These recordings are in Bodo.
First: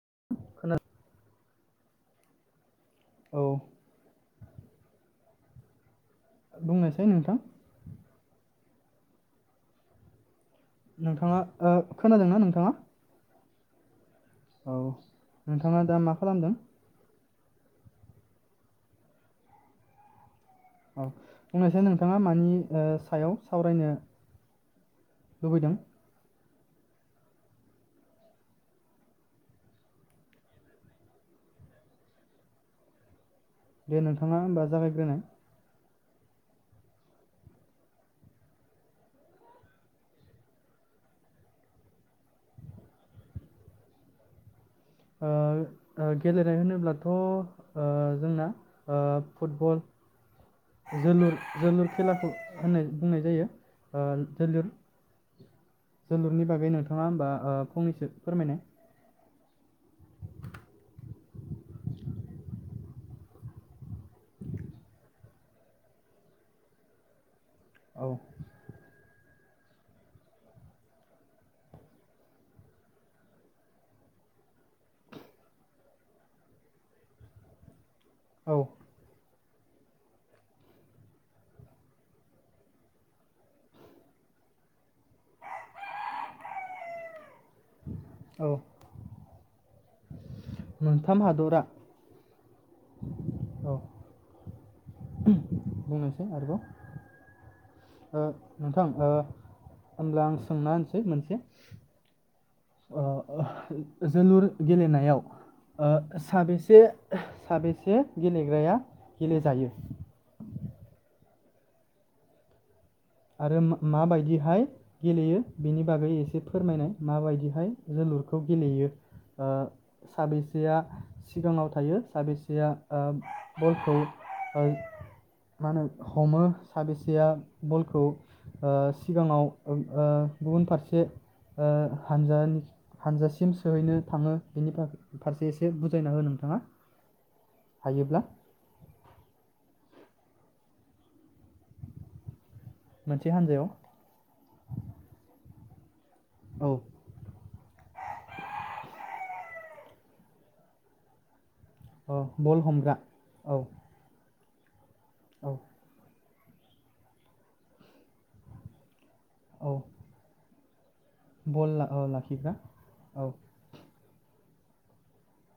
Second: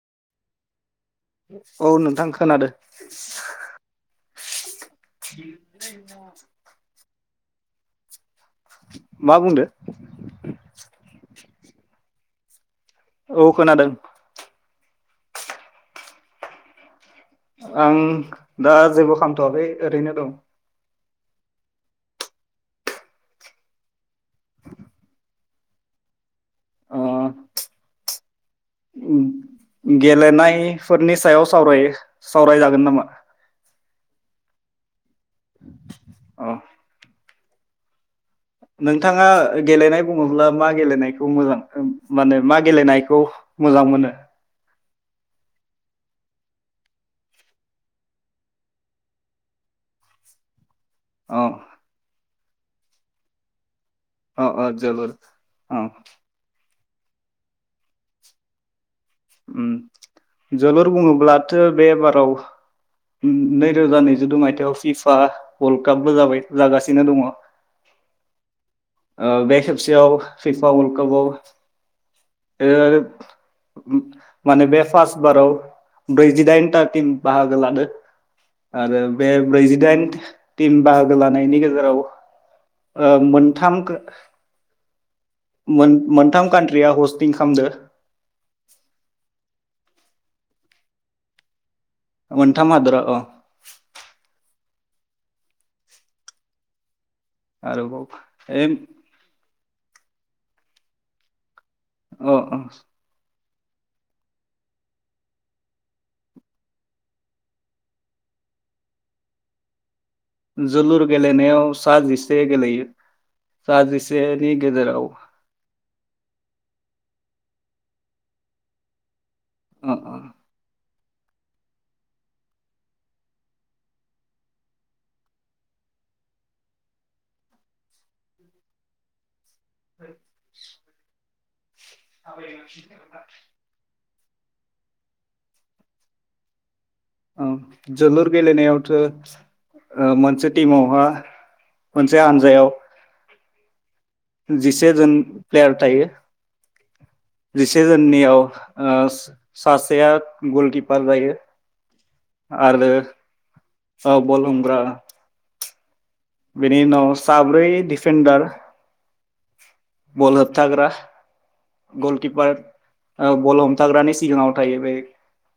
[inaudible] औ नोंथां खोनादो औ [inaudible] न आं नोंथां मा बुंदो नोंथांङा ओ खोनादोंना नोंथांङा औ खोनादों औ नोंथाङा दा मा खालामदों आं दा जेबो खामथवाखै ओरैनो दं औ बुंनायसाय नोंथाङा मानि ओ सायाव सावरायनो लुबैदों। ओ गेलेनायफोरनि सायाव सावराय सावरायजागोन नामा। दे नोंथाङा होमबा जागायग्रोनाय। औ नोंथाङा गेलेनाय बुङोब्ला मा गेलेनायखौ मोजां माने मा गेलेनायखौ मोजां मोनो गेलेनाय होनोब्लाथ ओ जोंना ओ फुटबल अ जोलुर-जोलुर खेलाखौ होननाय बुंनाय जायो। अ-अ जोलुर अ जोलुरनि बागै नोंथाङा होमबा ओ फंनैसो फोरमायनाय। उम जोलुर बुङोब्लाथ बे बाराव। नैरोजा नैजिदमायथाइाव फिफा वर्ल्ड कापबो जाबाय जागासिनो दङ। औ ओ बे खेबसेयाव फिफा वर्ल्ड कापाव ओ आरो माने बे फास्ट बाराव ब्रैजिदाइनथा टिम बाहागो लादों औ आरो बे ब्रैजिदाइन टिम बाहागो लानायनि गेजेराव ओ मोनथाम मोन मोनथाम कान्ट्रिया अस्ट खामदो औ मोनथाम हादरा मोनथाम हादरा अ औ बुंनोसै आरोबाव ओ आरोबाव एम नोंथां ओ होमब्ला आं सोंना होनोसै मोनसे अ अ ओ जोलुर गेलेनायाव ओ साबैसे साबैसे गेलेग्राया गेलेजायो जोलुर गेलेनायाव सा जिसे गेलेयो आरो सा जिसेनि माबायदिहाय गेजेराव गेलेयो बेनि बागै एसे फोरमायनाय माबायदिहाय जोलुरखौ गेलेयो ओ अ अ साबैसेया सिगाङाव थायो साबेसेया बलखौ ओ मा होनो हमो साबेसेया बलखौ खौ ओ सिगाङाव ओ गुबुन फारसे ओ हानजानि हानजासिम सोहैनो थाङो बेनि फारसे एसे बुजायना हो नोंथाङा औ हायोब्ला जोलुर गेलेनायावथो ओ मोनसे टिमावहा मोनसे हान्जायाव मोनसे हान्जायाव जिसे जोन प्लेयार थायो औ जिसेजोननियाव ओ सासेया गलकिपार जायो औ बल आरो हमग्रा औ औ बल हम ब्रा औ [inaudible] बेनि उनाव साब्रै डिफेडार औ बल होबथाग्रा बल ला- औ गलकिपार लाखिग्रा औ ओ बल हमथाग्रानि सिगाङाव थायो बे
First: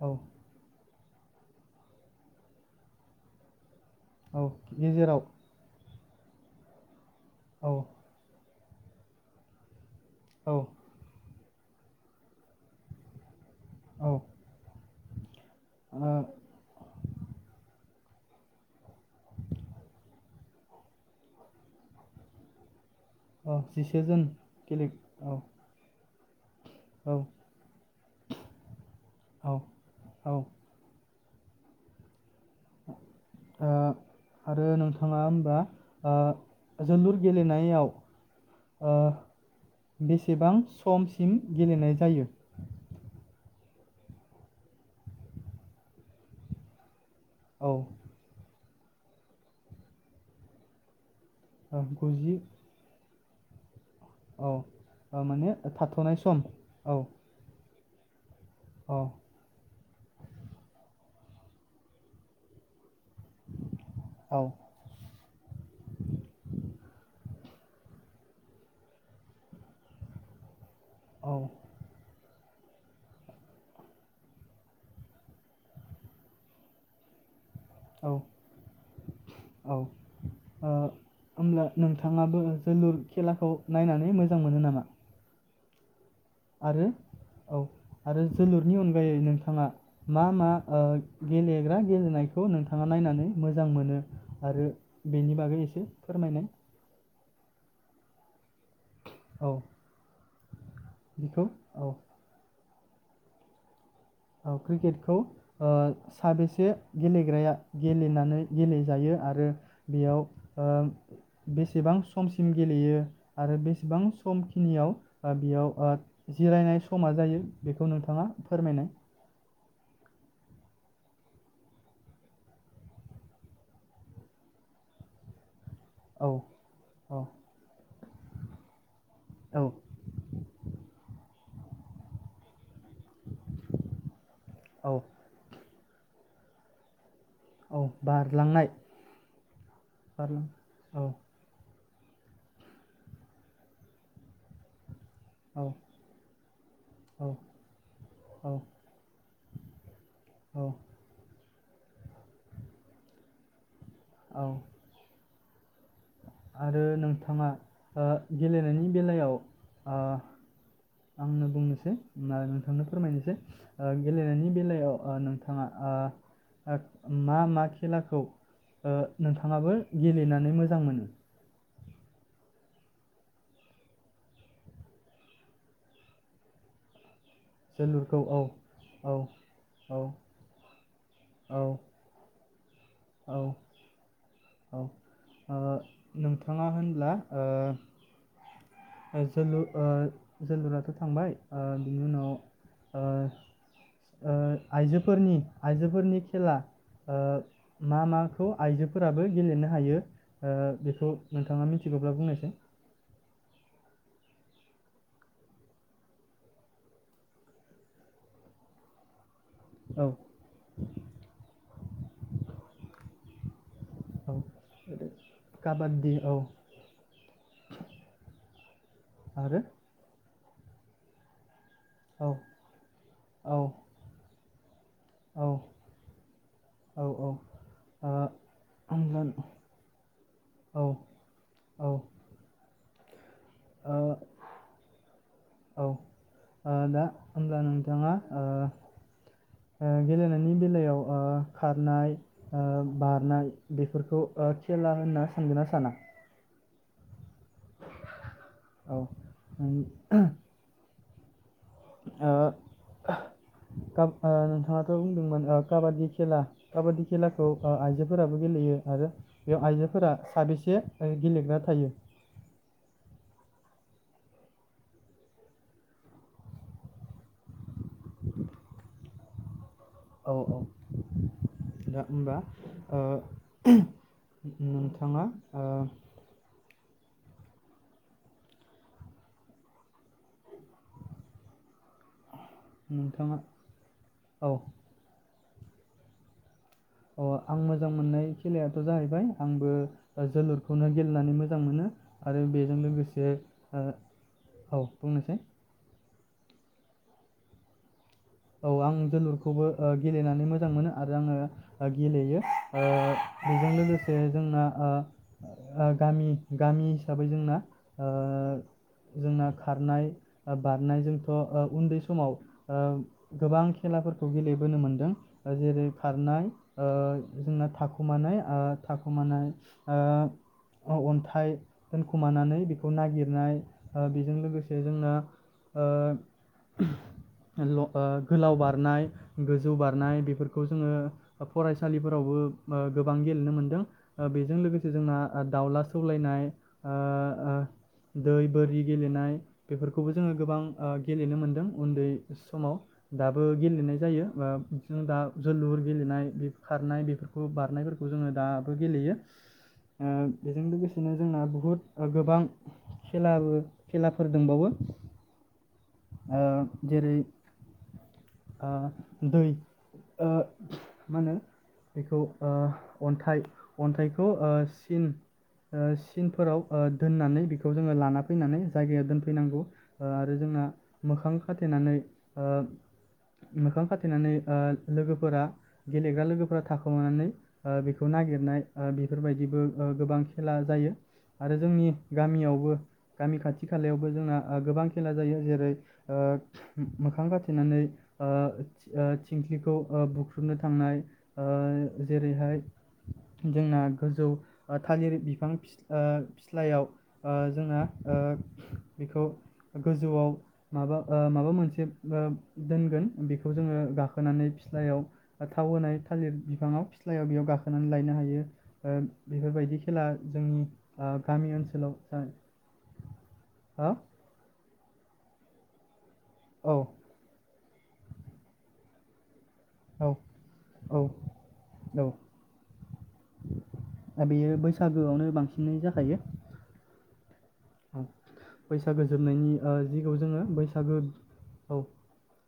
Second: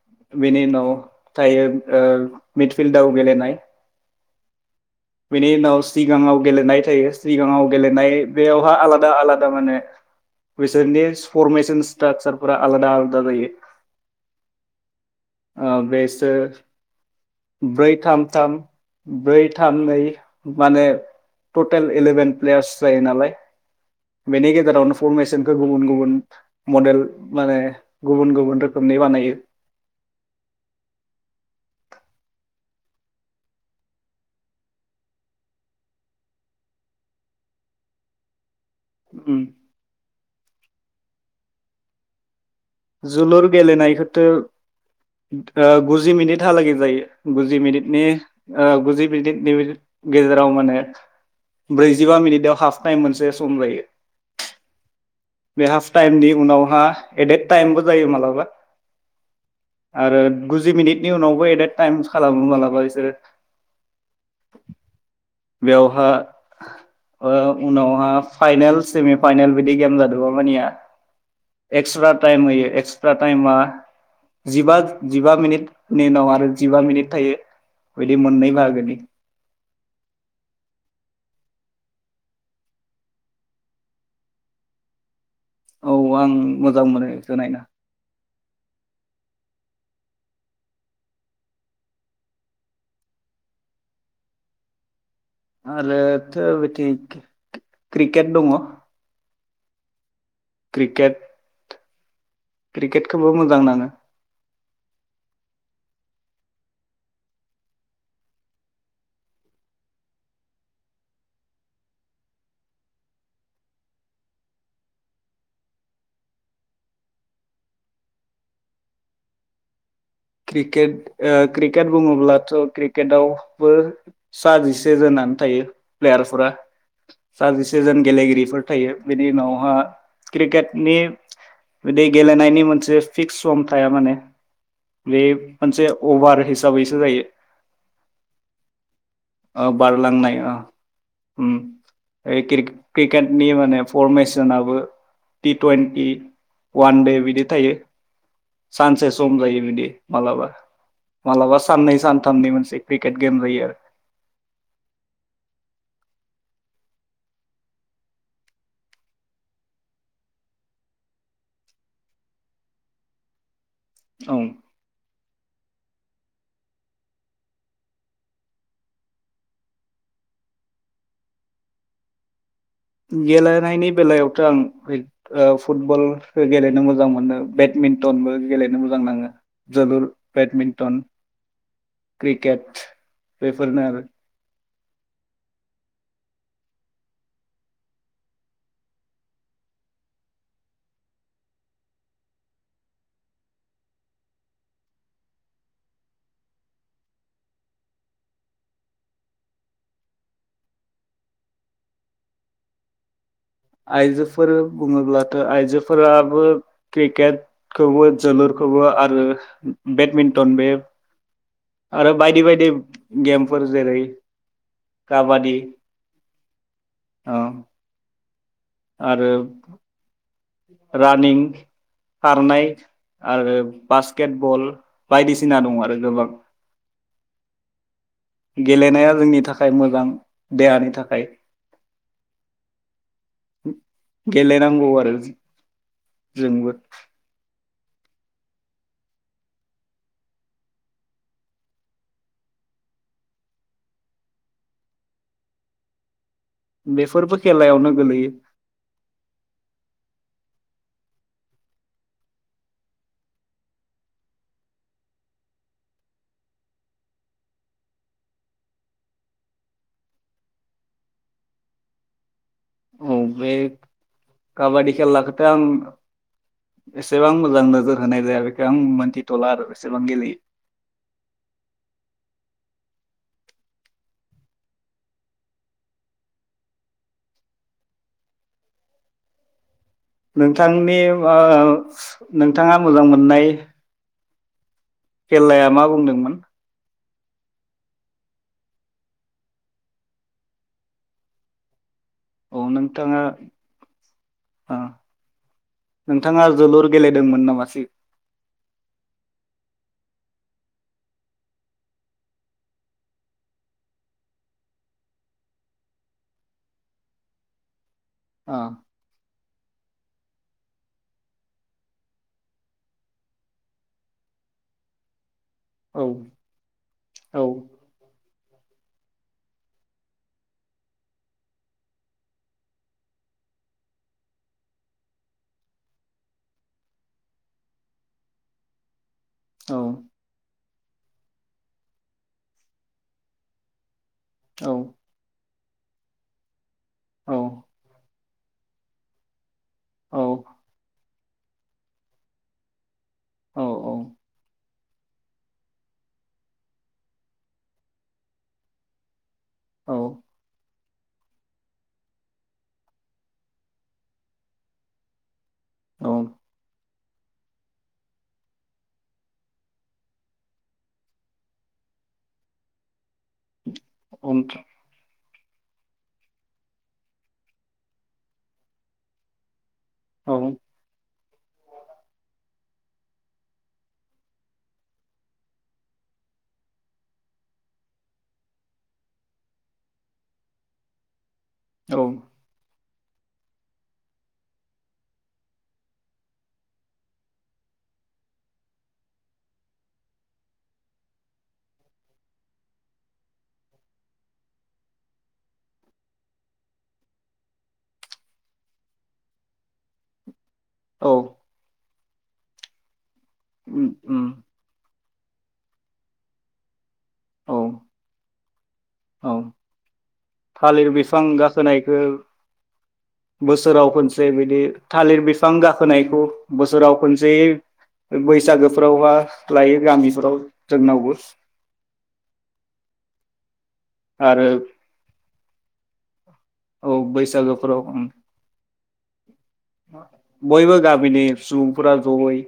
औ बेनि उनाव थायो ओ मिडफिल्डाव गेलेनाय औ गेजेराव बेनि उनाव सिगाङाव गेलेनाय थायो सिगाङाव औ गेलेनाय बेयाव बाआलादा आदा आलादा माने औ बिसोरनि फरमेसन स्ट्राकसारफोरा आलादा आलादा जायो औ आं बेसोर ब्रै थाम थाम ब्रै थाम नै माने टटेल इलेभेन प्लेयार्स जायो नालाय जिसेजोन बेनि गेले गेजेरावनो औ फरमेसनखौ गुबुन गुबुन मडेल औ माने गुबुन गुबुन रोखोमनि बानायो। औ ओ आरो नोंथाङा होनबा ओ जोलुर गेलेनायाव ओ उम बेसेबां समसिम गेलेनाय जायो? जोलुर गेलेनायखौथ' गुजि ओ मिनिटहालागै जायो। गुजि औ मिनिटनि ओ गुजि मिनिटनि बेबायदि गेजेराव माने ओ ब्रैजिबा गुजि मिनिटाव हाफ टाइम मोनसे सम जायो। औ ओ माने बे थाथ'नाय सम औ। खमबो जायो मालाबा। औ आरो गुजि मिनिट बेनि उनावबो एडेट टाइमस खालामो मालाबा इसोरो औ बेवहा आ उनावहा फाइनेल सेमि फाइनेल बिदि गेम जादोंबा मानिया औ एक्स्रा टाइम होयो एक्सट्रा टाइमा जिबा जिबा मिनिटनि उनाव आरो जिबा मिनिट थायो। औ बिदि मोननै बाहागोनि। औ ओ होमब्ला नोंथाङाबो जोलुर खेलाखौ नायनानै मोजां मोनो नामा? औ आं मोजां आरो मोनो इखो औ नायना। आरो जोलुरनि अनगायै नोंथाङा मा मा ओ गेलेग्रा गेलेनायखौ नोंथाङा नायनानै मोजां मोनो आरो बेनि बागै एसे फोरमायनाय आरोथो बो थिक क्रिकेट दङ। औ। क्रिकेट बेखौ औ। क्रिकेटखौबो मोजां नाङो। औ क्रिकेटखौ ओ साबेसे गेलेग्राया गेलेनानै गेलेजायो आरो बेयाव ओ बेसेबां समसिम गेलेयो आरो बेसेबां समखिनियाव ओ बियाव ओ जिरायनाय समा जायो बेखौ नोंथाङा फोरमायनाय। क्रिकेट ओ क्रिकेट बुङोब्लाथ' क्रिकेटआवबो सा जिसे जोनानो थायो। औ प्लेयारफोरा औ सा जिसेजोन गेलेगिरिफोर थायो। बेनि औ उनावहा क्रिकेटनि बिदि गेलेनायनि मोनसे फिक्स सम थाया माने। औ बे मोनसे अभार हिसाबैसो जायो। औ बारलांनाय ओ बारलांनाय बारलां ओ औ ओम। यै क्रिक क्रिकेटनि माने फरमेसनाबो। टि औ टुवन्टि वान दे औ बिदि थायो औ सान्सेस सम जायो बिदि। मालाबा औ मालाबा साननै सानथामननि मोनसे क्रिकेट गेम जायो आरो। औ। आरो नोंथाङा ओ गेलेनायनि बेलायाव ओ आंनो बुंनोसै नोंथांनो फोरमायनोसै। ओ औ गेलेनायनि बेलायाव ओ नों थाङा ओ मा मा खेलाखौ ओ‌ नोंथाङाबो गेलेनानै मोजां मोनो। गेलेनायनि बेलायावथ' आं क्रिक ओ फुटबल गेलेनो मोजां मोनो। जोलुरखौ बेडमिन्टनबो औ गेलेनो मोजां औ नाङो औ जोलुर बेडमिन्टन औ क्रिकेट। औ बेफोरनो आरो। औ ओ नोंथाङा होनब्ला ओ जोलुर ओ जोलुराथ' थांबाय ओ बिनि उनाव ओ ओ आइजोफोरनि आइजोफोरनि खेला ओ मा माखौ आइजोफोर फोराबो गेलेनो हायो ओ बेखौ नोंथाङा मिथिगौब्ला बुंनायसाय। आइजोफोर बुङोब्लाथ' आइजोफोराबो क्रिकेटखौबो जोलुरखौबो आरो औ बेडमिन्टन बे आरो बायदि बायदि। गेमफोर। जेरै औ काबादि काबादि औ औ आरो। रानिं औ खारनाय आरो औ बास्केटबल औ बायदिसिना दं आरो गोबां। औ औ। गेलेनाया होमब्ला जोंनि थाखाय मोजां औ देहानि औ थाखाय। ओ औ गेलेनांगौ आरो ओ जो-जोंबो। थाङा ओ ओ गेलेनायनि बेलायाव ओ खारनाय ओ बारनाय बेफोरखौ ओ खेला होनना सानगोना साना। बेफोरबो खेलायावनो गोलैयो। औ [inaudible] ओ खा ओ नोंथाङाथ' बुंदोंमोन काबादि खेला काबादि खेलाखौ ओ आइजोफोराबो गेलेयो आरो बेयाव आइजोफोरा साबेसे गेलेग्रा थायो। औ बे काबादि खेलाखौथ' आं एसेबां मोजां नोजोर होनाय जाया बेखो आं मोनथिथ'ला आरो बे औ औ दा होमबा ओ नोंथाङा ओ नोंथांनि ओ नोंथाङा मोजां नोंथाङा मोननाय औ। खेलाया मा बुंदोंमोन? अ आं मोजां मोननाय खेलायाथ' जाहैबाय आंबो जोलुरखौनो गेलेनानै मोजां मोनो। आरो औ बेजों नोंथाङा लोगोसे ओ ओ औ बुंनायसाय नोंथाङा जोलुर गेलेदोंमोन नामासि औ आं जोलुरखौबो ओ गेलेनानै मोजां मोनो आरो आङो गेलेयो ओ बेजों लोगोसे जोंना ओ गामि गामि हिसाबै जोंना ओ जोंना खारनाय बारनायजोंथ' ओ उन्दै समाव ओ गोबां खेलाफोरखौ गेलेबोनो मोन्दों जेरै औ खारनाय ओ औ जोंना थाखुमानाय ओ थाखुमानाय ओ अन्थाइ दोनखुमानानै बेखौ नागिरनाय ओ बेजों लोगोसे जोंना ओ ल' ओ गोलाव बारनाय गोजौ औ बारनाय बेफोर खौ जोङो फरायसालिफोरावबो ओ गोबां गेलेनो मोनदों। ओ बेजों औ लोगोसे जोंना आ दाउला सौलायनाय आ औ दै बोरि गेलेनाय बेफोरखौबो औ जोङो गोबां ओ गेलेनो मोन्दों उन्दै समाव दाबो औ गेलेनाय जायो ओ जों दा जोलुर गेलेनाय बे खारनाय बेफोरखौ बारनायफोरखौ जोङो दाबो गेलेयो। औ ओ बेजों लोगोसे बिदिनो जोंना बुहुत ओ गोबां खेलाबो खेलाफोर दोंबावो। ओ जेरै ओ दै ओ मा होनो बेखौ ओ अन्थाइ अन्थाइखौ ओ सिन ओ सिनफोराव ओ दोननानै बेखौ जोङो लाना फैनानै जायगायाव दोनफैनांगौ। ओ आरो जोंना औ मोखां खाथेनानै ओ मोखां खाथेनानै ओ लोगोफोरा गेलेग्रा लोगोफोरा थाखोमानानै ओ बेखौ नागिरनाय ओ बेफोरबायदिबो ओ गोबां खेला जायो। आरो जोंनि गामियावबो गामि खाथि खालायावबो जोंना ओ गोबां खेला जायो जेरै ओ मोखां खाथेनानै ओ थि ओ थिंख्लिखौ ओ बुख्रुबनो थांनाय ओ जेरैहाय जोंना गोजौ ओ थालिर बिफां फिस ओ फिस्लायाव ओ जोंना ओ बेखौ गोजौआव माबा औ ओ माबा मोनसे [unintelligible] दोनगोन। बेखौ जोङो उम उम गाखोनानै फिस्लायाव ओ थाव होनाय थालिर बिफाङाव फिस्लायाव बेयाव औ गाखोनानै लायनो हायो। ओ औ बेफोरबायदि खेला जोंनि थालिर ओ बिफां गामि ओनसोलाव गाखोनायखौ जा ओ बोसोराव खनसे बिदि थालिर बिफां गाखोनायखौ बोसोराव खोनसे बैसागोफ्रावहा लायो औ गामिफोराव औ जोंनावबो ओ आरो बेयो बैसागोआवनो बांसिनै जाखायो औ बैसागो फ फोराव औ उम बैसागो जोबनायनि ओ जिखौ जोङो बयबो बैसागो गामिनि औ सुबुंफोरा जयै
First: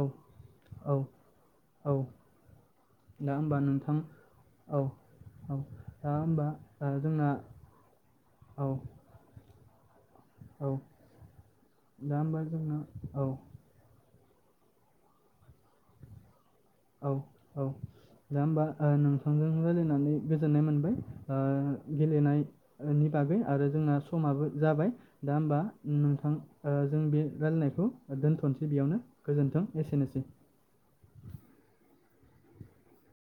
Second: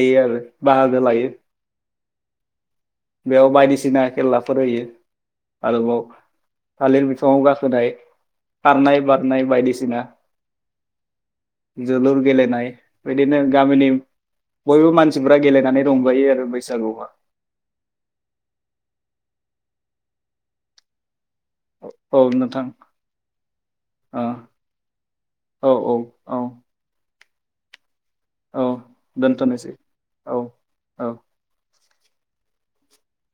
औ आरो औ बाहागो लायो औ दा बेयाव होमबा नोंथां बायदिसिना खेलाफोर औ होयो औ आरोबाव दा होमबा ओ थालिर जोंना बिफाङाव गाखोनाय औ खारनाय बारनाय बायदिस सिना औ दा जोलुर होमबा गेलेनाय जोंना औ बेदिनो गामिनि बयबो मानसिफ्रा गेलेनानै रंजायो आरो बै औ औ जा होमबा ओ नोंथांजों रायज्लायनानै गोजोननाय मोनबाय। ओ औ नोंथां गेलेनायनायनि बागै आरो जोंना औ समाबो जाबाय दा होमबा औ नोंथां औ ओ जों बे रायलायनायखौ औ दोनथ'नोसै बेयावनो गोजोन्थों दोनथ'नोसै एसेनोसै। औ औ